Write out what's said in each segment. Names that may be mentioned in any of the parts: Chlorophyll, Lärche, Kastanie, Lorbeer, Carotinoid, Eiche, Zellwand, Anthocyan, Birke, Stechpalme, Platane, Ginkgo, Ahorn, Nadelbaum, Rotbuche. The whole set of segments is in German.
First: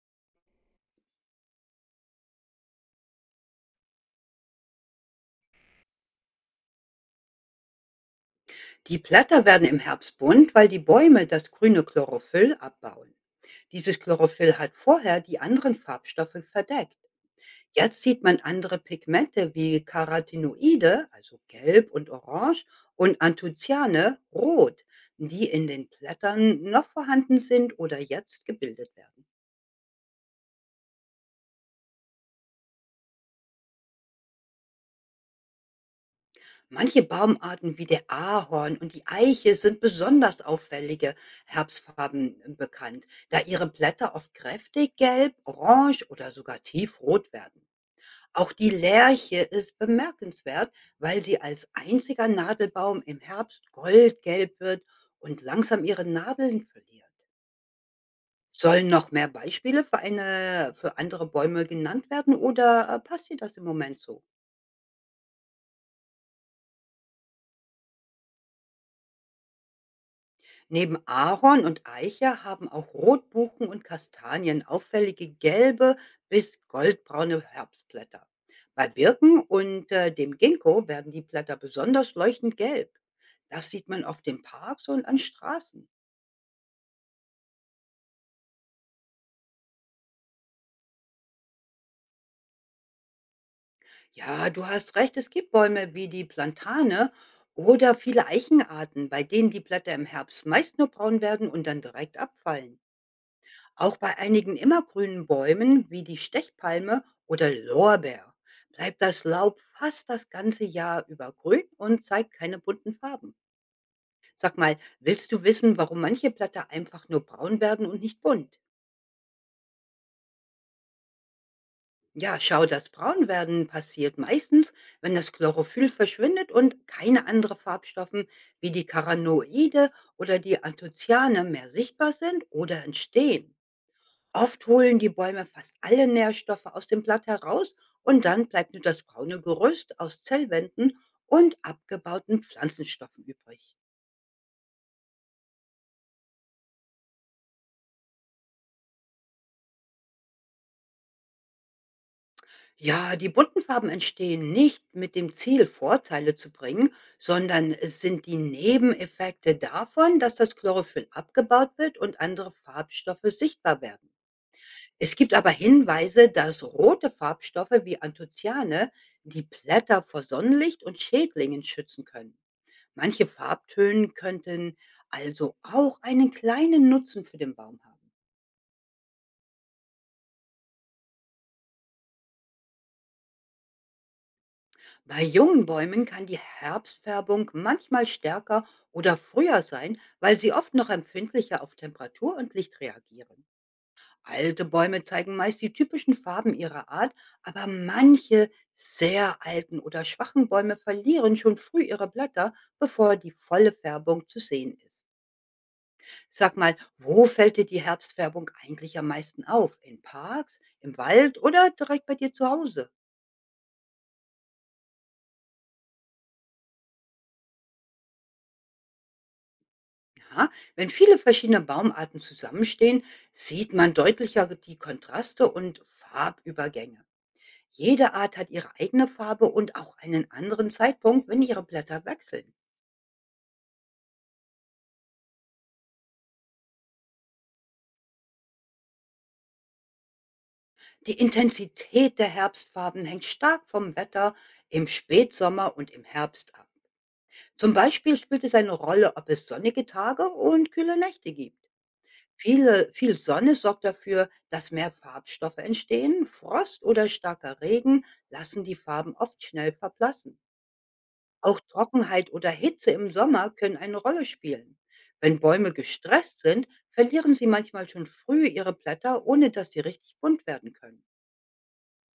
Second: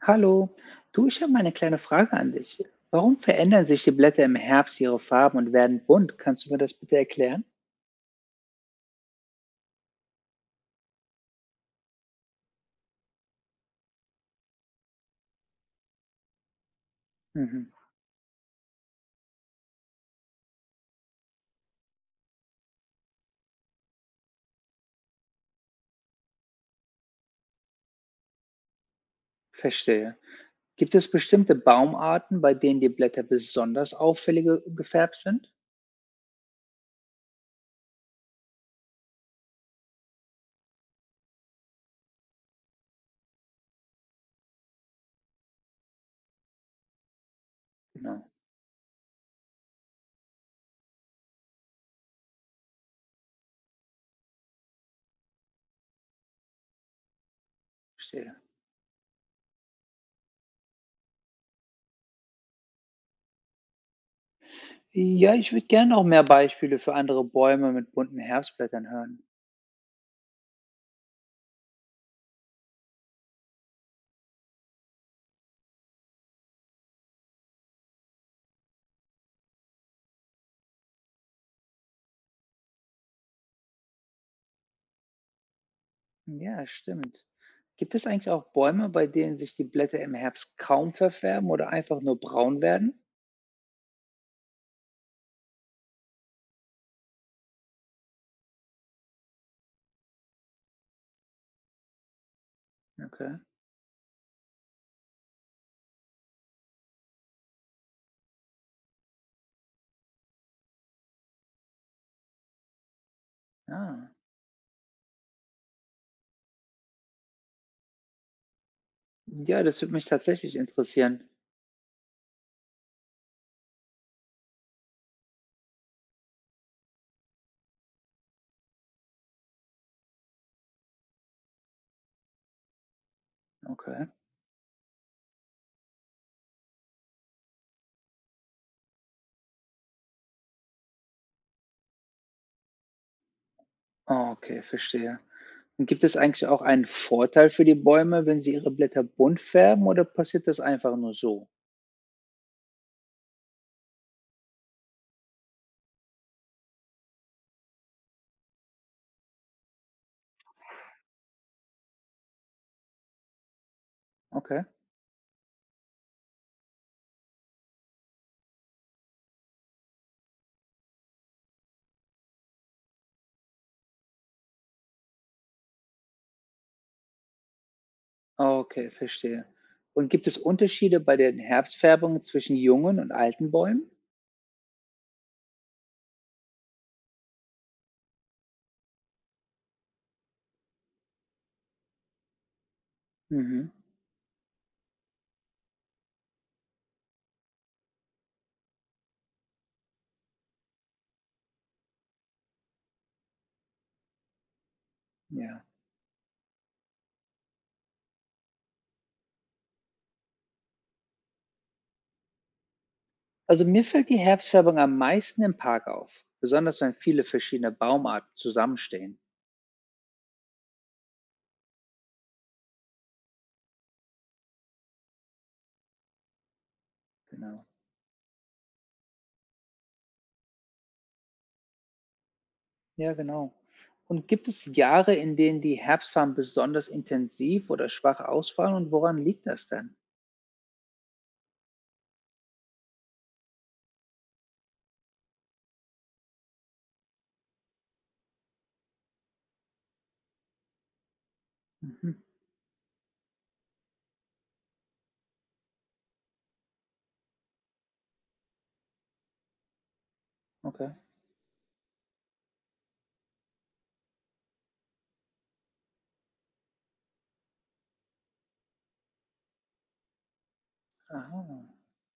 Hallo, du, ich habe mal eine kleine Frage an dich. Warum verändern sich die Blätter im Herbst ihre Farben und werden bunt? Kannst du mir das bitte erklären? Die Blätter werden im Herbst bunt, weil die Bäume das grüne Chlorophyll abbauen. Dieses Chlorophyll hat vorher die anderen Farbstoffe verdeckt. Mhm, Jetzt sieht man andere Pigmente wie Carotinoide, also gelb und orange, und Anthocyane, rot, die in den Blättern noch vorhanden sind oder jetzt gebildet werden. verstehe. Gibt es bestimmte Baumarten, bei denen die Blätter besonders auffällig gefärbt sind? Manche Baumarten wie der Ahorn und die Eiche sind besonders auffällige Herbstfarben bekannt, da ihre Blätter oft kräftig gelb, orange oder sogar tiefrot werden. Genau, Auch die Lärche ist bemerkenswert, weil sie als einziger Nadelbaum im Herbst goldgelb wird und langsam ihre Nadeln verliert. verstehe. Sollen noch mehr Beispiele für andere Bäume genannt werden oder passt dir das im Moment so? Ja, ich würde gerne auch mehr Beispiele für andere Bäume mit bunten Herbstblättern hören. Neben Ahorn und Eiche haben auch Rotbuchen und Kastanien auffällige gelbe bis goldbraune Herbstblätter. Bei Birken und dem Ginkgo werden die Blätter besonders leuchtend gelb. Das sieht man oft in Parks und an Straßen. Ja, stimmt. Gibt es eigentlich auch Bäume, bei denen sich die Blätter im Herbst kaum verfärben oder einfach nur braun werden? Ja, du hast recht, es gibt Bäume wie die Plantane oder viele Eichenarten, bei denen die Blätter im Herbst meist nur braun werden und dann direkt abfallen. Okay. Auch bei einigen immergrünen Bäumen wie die Stechpalme oder Lorbeer bleibt das Laub fast das ganze Jahr über grün und zeigt keine bunten Farben. Ah. Sag mal, willst du wissen, warum manche Blätter einfach nur braun werden und nicht bunt? Ja, das würde mich tatsächlich interessieren. Ja, schau, das Braunwerden passiert meistens, wenn das Chlorophyll verschwindet und keine anderen Farbstoffe wie die Carotenoide oder die Anthocyane mehr sichtbar sind oder entstehen. Okay. Oft holen die Bäume fast alle Nährstoffe aus dem Blatt heraus und dann bleibt nur das braune Gerüst aus Zellwänden und abgebauten Pflanzenstoffen übrig. Ah, okay, verstehe. Und gibt es eigentlich auch einen Vorteil für die Bäume, wenn sie ihre Blätter bunt färben oder passiert das einfach nur so? Ja, die bunten Farben entstehen nicht mit dem Ziel, Vorteile zu bringen, sondern es sind die Nebeneffekte davon, dass das Chlorophyll abgebaut wird und andere Farbstoffe sichtbar werden. Okay. Es gibt aber Hinweise, dass rote Farbstoffe wie Anthocyane die Blätter vor Sonnenlicht und Schädlingen schützen können. Manche Farbtönen könnten also auch einen kleinen Nutzen für den Baum haben. Ah, okay, verstehe. Und gibt es Unterschiede bei den Herbstfärbungen zwischen jungen und alten Bäumen? Bei jungen Bäumen kann die Herbstfärbung manchmal stärker oder früher sein, weil sie oft noch empfindlicher auf Temperatur und Licht reagieren. Mhm. Alte Bäume zeigen meist die typischen Farben ihrer Art, aber manche sehr alten oder schwachen Bäume verlieren schon früh ihre Blätter, bevor die volle Färbung zu sehen ist. Ja. Sag mal, wo fällt dir die Herbstfärbung eigentlich am meisten auf? In Parks, im Wald oder direkt bei dir zu Hause? Also mir fällt die Herbstfärbung am meisten im Park auf, besonders wenn viele verschiedene Baumarten zusammenstehen. Ja, wenn viele verschiedene Baumarten zusammenstehen, sieht man deutlicher die Kontraste und Farbübergänge. Genau. Jede Art hat ihre eigene Farbe und auch einen anderen Zeitpunkt, wenn ihre Blätter wechseln. Ja, genau. Und gibt es Jahre, in denen die Herbstfarben besonders intensiv oder schwach ausfallen und woran liegt das dann? Die Intensität der Herbstfarben hängt stark vom Wetter im Spätsommer und im Herbst ab. Zum Beispiel spielt es eine Rolle, ob es sonnige Tage und kühle Nächte gibt. Mhm, Viel Sonne sorgt dafür, dass mehr Farbstoffe entstehen. Frost oder starker Regen lassen die Farben oft schnell verblassen. okay. Auch Trockenheit oder Hitze im Sommer können eine Rolle spielen. Wenn Bäume gestresst sind, verlieren sie manchmal schon früh ihre Blätter, ohne dass sie richtig bunt werden können. Aha.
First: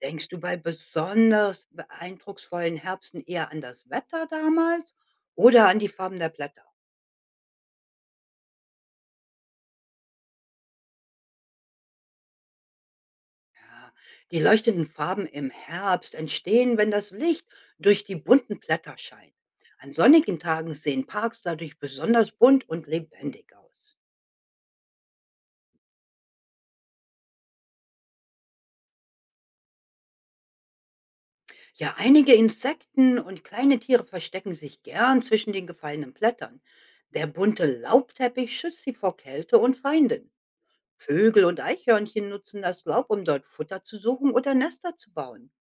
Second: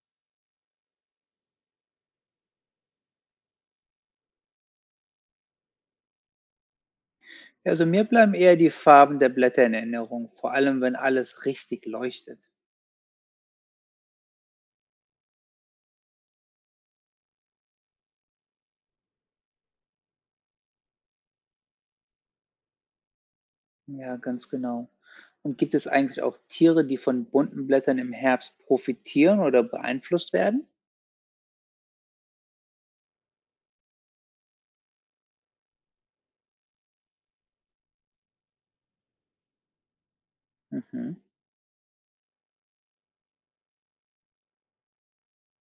Denkst du bei besonders eindrucksvollen Herbsten eher an das Wetter damals oder an die Farben der Blätter? Ja, also mir bleiben eher die Farben der Blätter in Erinnerung, vor allem wenn alles richtig leuchtet. Ja, die leuchtenden Farben im Herbst entstehen, wenn das Licht durch die bunten Blätter scheint. An sonnigen Tagen sehen Parks dadurch besonders bunt und lebendig aus. Ja, ganz genau. Und gibt es eigentlich auch Tiere, die von bunten Blättern im Herbst profitieren oder beeinflusst werden? Ja, einige Insekten und kleine Tiere verstecken sich gern zwischen den gefallenen Blättern. Der bunte Laubteppich schützt sie vor Kälte und Feinden. Mhm. Vögel und Eichhörnchen nutzen das Laub, um dort Futter zu suchen oder Nester zu bauen.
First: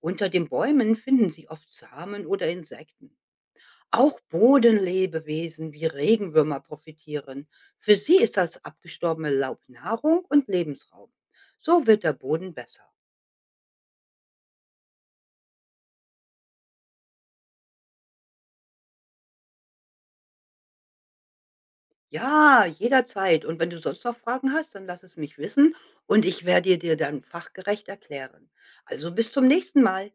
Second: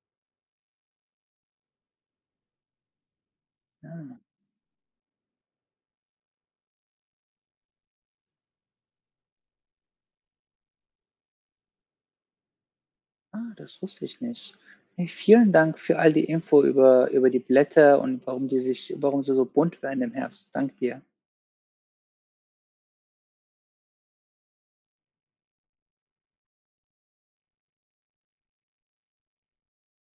Unter den Bäumen finden sie oft Samen oder Insekten. Auch Ja. Bodenlebewesen wie Regenwürmer profitieren. Für sie ist das abgestorbene Laub Nahrung und Lebensraum. So wird der Boden besser. Ah, das wusste ich nicht. Hey, vielen Dank für all die Info über die Blätter und warum die sich warum sie so bunt werden im Herbst. Dank dir. Ja, jederzeit. Und wenn du sonst noch Fragen hast, dann lass es mich wissen und ich werde dir dann fachgerecht erklären. Also bis zum nächsten Mal.